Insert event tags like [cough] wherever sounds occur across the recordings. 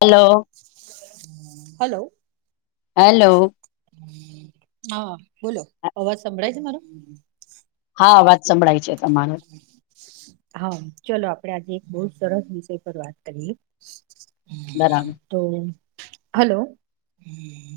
Hello hello hello હા બોલો અવાજ સંભળાય છે મારો આ અવાજ સંભળાય છે તમારો હા ચલોો આપડે આજે બહ સરસ વિષય પર વાત કરીએ બરાબર તો હલો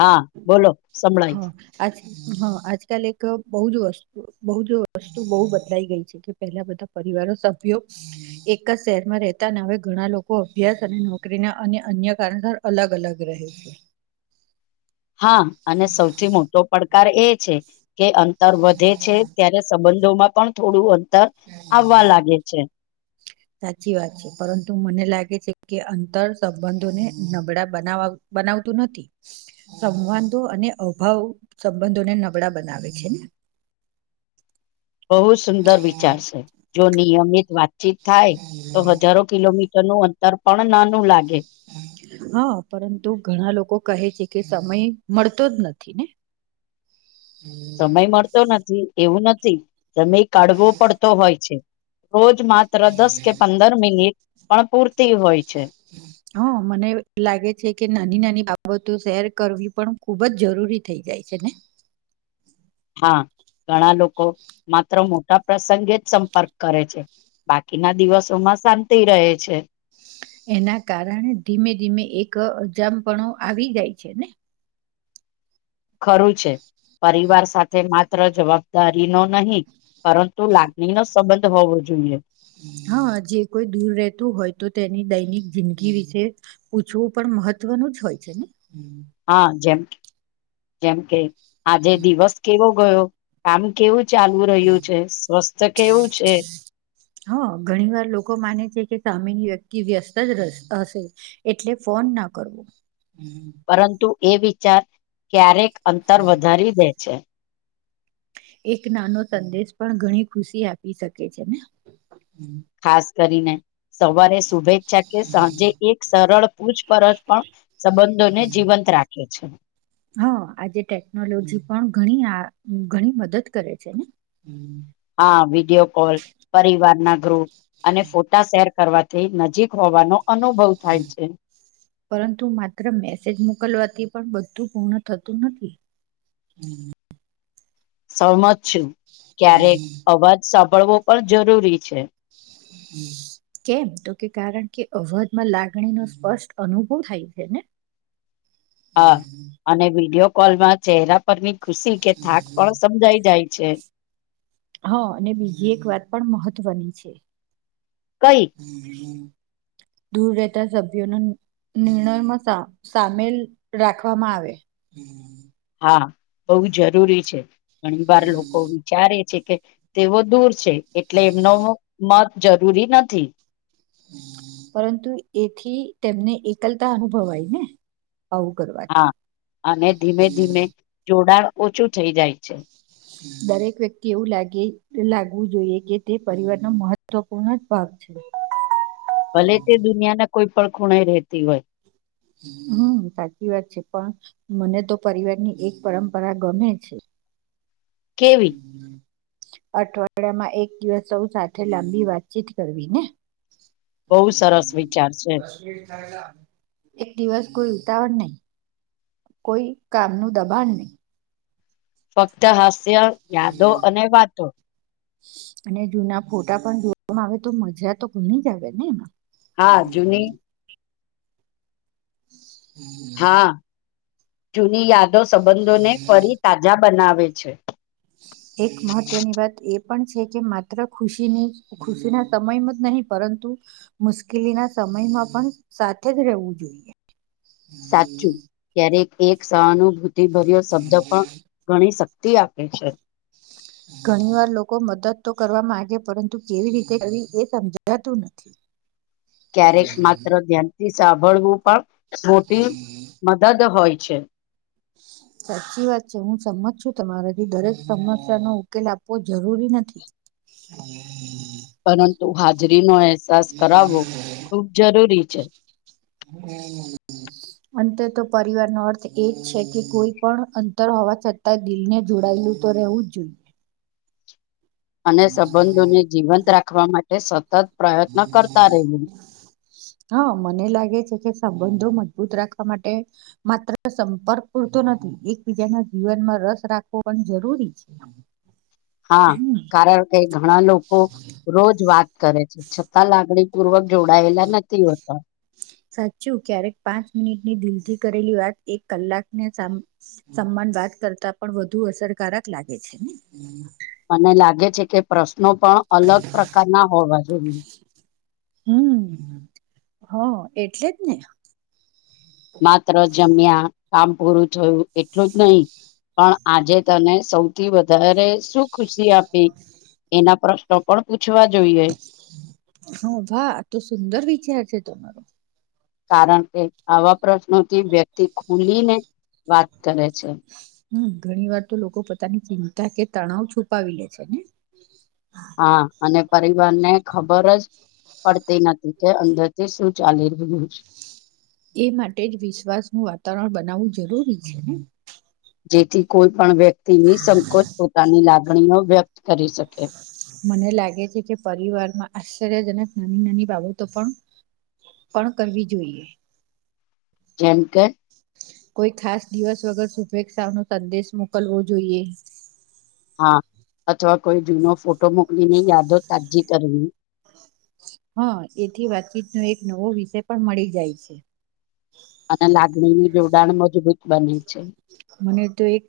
હા બોલો સંભળાય હા છે. આજ હા આજકાલ એક બહુ જ વસ્તુ બહુ જો વસ્તુ બહુ બદલાઈ ગઈ છે પહેલા બધા પરિવારો સભ્યો એક જ શહેરમાં રહેતાને હ ઘણા લોકો અભ્યાસ અને નોકરીના અને અન્ય કારણસ અલગ અલગ રહે છે હા અને સૌથી મોટો પડકાર એ છે કે અંતર વધે છે ત્યારે સંબંધોમાં પણ થોડું અંતર આવવા લાગે છે સાચી વાત છે પરંતુ મને લાગે છે કે અંતર સંબંધોને નબળા બનાવા બનાવતું નથી સંવાંધો અને અભાવ સંબંધોને નબળા બનાવે છે ને [inaudible] બહુ સુંદર વિચારશે જો નિયમિત વાતચીત થાય તો હજારો કિલોમીટર નું અંતર પણ નાનું લાગે હા પરંતુ ઘણા લોકો કહે છે કે સમય મળતો જ નથી ને સમય મળતો નથી એવું નથી સમય કાઢવો પડતો હોય છે રોજ માત્ર દસ કે પંદર મિનિટ પણ પૂરતી હોય છે હમ હ મને લાગે છે કે નાની નાની બાબતો શેર કરવી પણ ખુબ જ જરૂરી થઈ જાય કેને [inaudible] હા ઘણા લોકો માત્ર મો પ્રસંગે જ સંપર્ક કરે છે બાકીના દિવસોમાં શાંતિ રહે છે એના કારણે ધીમે ધીમે એક અજામ પણણ આવી જાય છે ને ખરું છે પરિવાર સાથે માત્ર જવાબદારી નો નહી પરંતુ લાગણી નો સંબંધ હોવો જોઈએ હા જે કોઈ દૂર રતું હોય તો તેની દૈનિક જિંદગી વિશે પૂછવું પણ મહત્વનું જ હોય છે ને હા જેમ કે જેમ કે આજે દિવસ કેવો ગયો આમ કેવું ચાલુ રહ્યું છે સ્વસ્થ કેવું છે હા ઘણી વાર લોકો માને છે કે સામેની વ્યક્તિ વ્યસ્ત જ હશે એટલે ફોન ના કરવો હમ પરંતુ એ વિચાર ક્યારેક અંતર હમ વધારી દે છે એક નાનો સંદેશ પણ ઘણી ખુશી આપી શકે છે ને ખાસ કરીને સવારે શુભેચ્છા કે સાંજે એક સરળ પૂછપરછ પણ સંબંધોને જીવંત રાખે અચ્છા હા આજે ટેકનોલોજી પણ ઘણી આ ઘણી મદદ કરે છે ને હા વિડીિયો કોલ પરિવાર ના ગ્રુપ અને ફોટા શેર કરવાથી નજીક હોવાનો અનુભવ થાય છે પરંતુ માત્ર મેસેજ મોકલવાથી પણ બધું ું પૂર્ણ થતું નથી સમજ છું ક્યારેક અવાજ સાંભળવો પણ જરૂરી છે કેમ તો કે કારણ કે અવધમાં લાગણી નો સ્પષ્ટ અનુભવ થાય છે એને હા અને વિડીિયો કોલ માં ચહેરા પરની ખુશી કે થાક પણ સમજાય જાય છે હા અને બીજી એક વાત પણ મહત્વની છે કઈ દૂર રહેતા સભ્યોનો નિર્ણયમાં સામેલ રાખવામાં આવે હા બહ જરૂરી છે ઘણી વાર લોકો વિચારે છે કે તેઓ દૂર છે એટલે એમનો મત જરૂરી નથી પરંતુ એથી તેમને એકલતા અનુભવાય ને આવું કરવાથી હા અને ધીમે ધીમે જોડાણ ઓછું થઈ જાય છે દરેક વ્યક્તિ એવું લાગે લાગવું જોઈએ કે તે પરિવાર ન મહત્વપૂર્ણ જ ભાગ છે ભલે તે દુનિયાને કોઈ પણ ખૂણાઈ રહેતી હોય હમ સાચી વાત છે પણ મને તો પરિવારની એક પરંપરા ગમે છે કેવી હમ અઠવાડિયામાં એક દિવસ સૌ સાથે લાંબી વાતચીત કરવી ને બહુ સરસ વિચાર છે દસ મિટ થ એક દિવસ કોઈ ઉતાવળ નહી કોઈ કામનું દબાણ નહી ફક્ત હાસ્ય યાદો અને વાતો અને જૂના ફોટા પણ જોવામાં આવે તો મજા તો ઘણી જ આવે ને એમાં હા જૂની હા જૂની યાદો સંબંધોને ફરી તાજા બનાવે છે પ છે એક મહત્વની વાત એ પણ છે કે માત્ર ખુશીની ખુશીના સમયમાં જ નહીં પરંતુ મુશ્કેલી ના સમયમાં પણ સાથે જ રહેવું જોઈએ સાચું ત્યારે એક સહાનુભૂતિભર્યો શબ્દ પણ ગણી શક તે આપે છે ઘણી વાર લોકો મદદ તો કરવા માંગે પરંતુ કેવી રીતે કર એ સમજાતું નથી ક્યારેક માત્ર ધ્યાનથી સાંભળવું પણ મોટી મદદ હોય ્ છેી સાચી વાત છે હું સમજ છું તમારાથી દરેક સમસ્યા નો ઉકેલ આપવો જરૂરી નથી હમ પરંતુ હાજરીનોો અહેસાસ કરાવવો ખૂબ જરૂરી છે હમ અંતે તો પરિવાર નો અર્થ એ જ છે કે કોઈ પણ અંતર હોવા છતાં દિલને જોડાય હું તો રહેવું જ છું અને સંબંધોને જીવંત રાખવા માટે સતત પ્રયત્ન કરતા રહેવું હા મને લાગે છે કે સંબંધો મજબૂત રાખવા માટે માત્ર સંપર્ક પૂરતો નથી એકબીજાના જીવનમાં રસ રાખવો પણ જરૂરી છે હા કારણ કે ઘણા લોકો રોજ વાત કરે છે છતાં લાગણી પૂર્વક જોડાયેલા નથી હોતા સાચું ક્યારેક પાંચ મિનિટની દિલ થી કરેલી વાત એક કલાકને સમાન વાત કરતા પણ વધુ અસરકારક લાગે છે હમ મને લાગે છે કે પ્રશ્નો પણ અલગ પ્રકારના હોવા જોઈએ હમ હ એટલે જ ને માત્ર જમ્યા કામ પૂરું થયું એટલું જ નહી પણ આજે તને સૌથી વધારે [unintelligible] આપે એના પ્રશ્નો પણ પૂછ હા વાહ તો સુંદર વિચાર છે તમારો કારણ કે આવા પ્રશ્નોથી વ્યક્તિ ખુલીને વાત કરે છે હમ ઘણી વાર તો લોકો પોતાની ચિંતા કે તણાવ છુપાવી લે છે ને હા અને પરિવાર ને ખબર જ પડતી નથી કે અંદરથી શું ચાલી રહ્યું છે એ માટે જ વિશ્વાસનું વાતાવરણ બનાવવું જરૂરી છે ને જેથી કોઈ પણ વ્યક્તિની સંકોચ પોતાની લાગણીઓ વ્યક્ત કરી શકે મને લાગે છે કે પરિવાર માં આશ્ચર્યજનક નાની નાની બાબતો પણ પણ કરવી જોઈએ જેમકે કોઈ ખાસ દિવસ વગર શુભેચ્છા નો સંદેશ મોકલવો જોઈએ હા અથવા કોઈ જૂનો ફોટો મોકલીને યાદો તાજી કરવી હા એથી વાતચીતનો એક નવો વિષય પણ મળી જાય છે અને લાગણીનું જોડાણ મજબૂત બને છે મને તો એક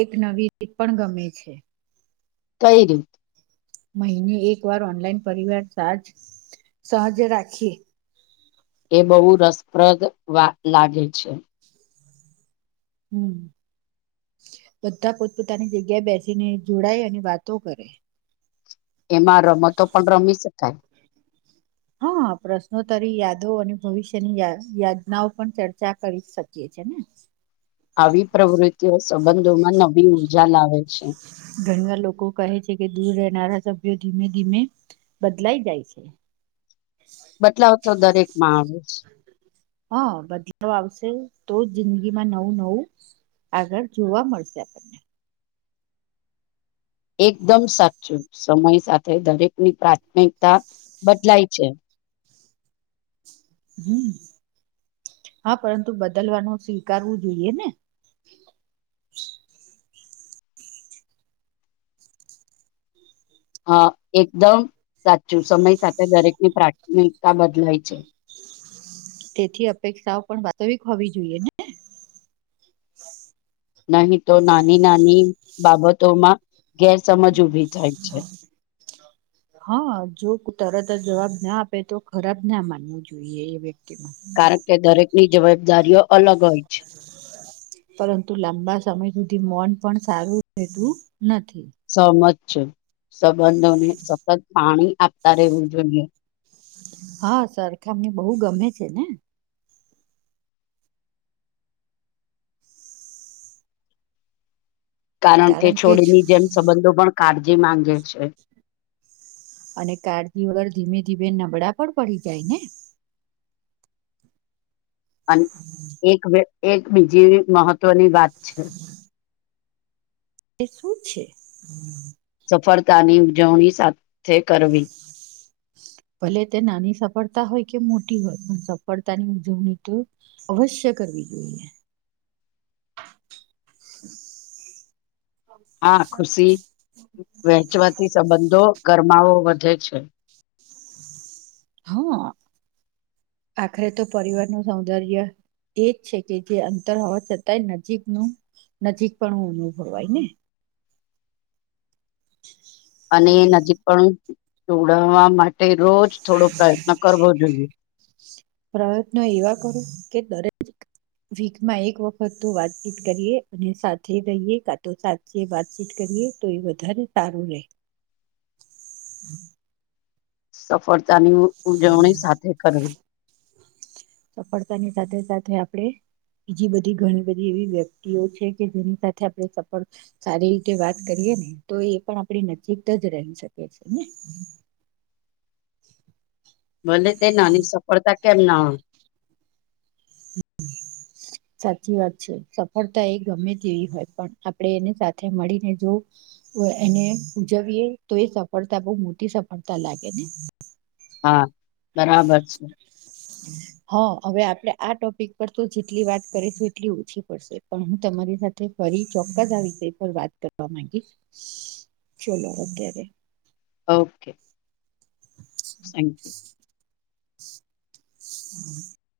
એક નવી રીત પણ ગમે છે કઈ રીત મહિને એક વાર ઓનલાઈન પરિવાર સાજ સહજ રાખીએ એ બહુ રસપ્રદ વાત લાગે છે હમ બધા પોતપોતાની જગ્યાએ બેસીને જોડાય અને વાતો કરે એમાં રમતો પણ રમી શકાય હા પ્રશ્નોત્તરી યાદો અને ભવિષ્યની યાદનાઓ પણ ચર્ચા કરી શકીએ છીએ છે ને આવી પ્રવૃત્તિઓ સંબંધોમાં નવી ઉર્જા લાવે છે ઘણી વાર લોકો કહે છે કે દૂર રહેનારા સભ્યો ધીમે ધીમે બદલાઈ જાય છે બદલાવ તો દરેક માં આવે હા બદલાવ આવશે તો જ જિંદગી માં નવું નવું આગળ જોવા મળશે આપણને એકદમ સાચું સમય સાથે દરેક ની પ્રાથમિકતા બદલાય છે હમ હા પરંતુ બદલવાનું સ્વીકારવું જોઈએ ને [inaudible] હ એકદમ સાચું સમય સાથે દરેકની પ્રાથમિકતા બદલાય છે તેથી અપેક્ષાઓ પણ વાસ્તવિક હોવી જોઈએ ને નહી તો નાની નાની બાબતોમાં ગેરસમજ ઉઊભી થાય છે હા જો તરત જ જવાબ ના આપે તો ખરાબ ના માનવું જોઈએ એ વક્તિ કારણ કે દરેક ની જવાબદારીઓ અલગ હોય છે પરંતુ લાંબા સમય સુધી મન પણ સારું રહેતું નથી સહમત છે સંબંધોને સતત પાણી આખત્યારે ઉર્જવ્યો હા સરખામણી બહુ ગમે છે ને કારણ તે કે છોડીની છ- જેનસબંધો પણ કાળજી માંગે છે અને કળજી વગર ધીમે ધીમે નબળા પણ પડી જાય ને એક એક બીજી મહત્વની વાત છે એ શું છે સફળતાની ઉજવણી સાથે કરવી ભલે તે નાની સફળતા હોય કે મોટી હોય પણ સફળતાની ઉજવણી તો અવશ્ય કરવી જોઈએ [inaudible] હા ખુશી વહેંચવાથી સંબંધો ગરમાવો વધે છે હા આખરે તો પરિવારનું સૌંદર્ય એજ છે કે જે અંતર હોવા છતાંય નજીકનું નજીક પણ અનુભવાયને અને નજીક પણ જોડવા માટે તે રોજ થોડો પ્રયત્ન કરવો જોઈએ પ્રયત્ન એવા કરો કે દરેક વીકમાં એક વખત તો વાતચીત કરીએ અને સાથે રહીએ કાતો સાથે વાતચીત કરીએ તો એ વધારે સારું રહેે [inaudible] [inaudible] સફળતાની ઉજવણી સાથે કરવી સફળતાની સાથે સાથે આપડે બીજી બધી ઘણી બધી એવી વ્યક્તિઓ છે કે જેની સાથે આપણે સફળ સારી રીતે વાત કરીએ ને તો એ પણ આપણી નજીક જ રહી શકે છેને [inaudible] ભલે તે નાની સફળતા કેમ ના [inaudible] સાચી વાત છે સફળતા એ ગમે તેવી હોય પણ આપણેે એને સાથે મળીને જો એને ઉજવીએ તો એ સફળતા બઉ મોટી સફળતા લાગે ને હા બરાબર છે [inaudible] હા હવે આપણે આ ટોપિક પર તો જેટલી વાત કરીશું એટલી ઓછી પડશે પણ હું તમારી સાથે ફરી ચોક્કસ આ વિષય પર વાત કરવા માંગીશ ચોલો અત્યારે ઓકે થેન્ક યુ [inaudible]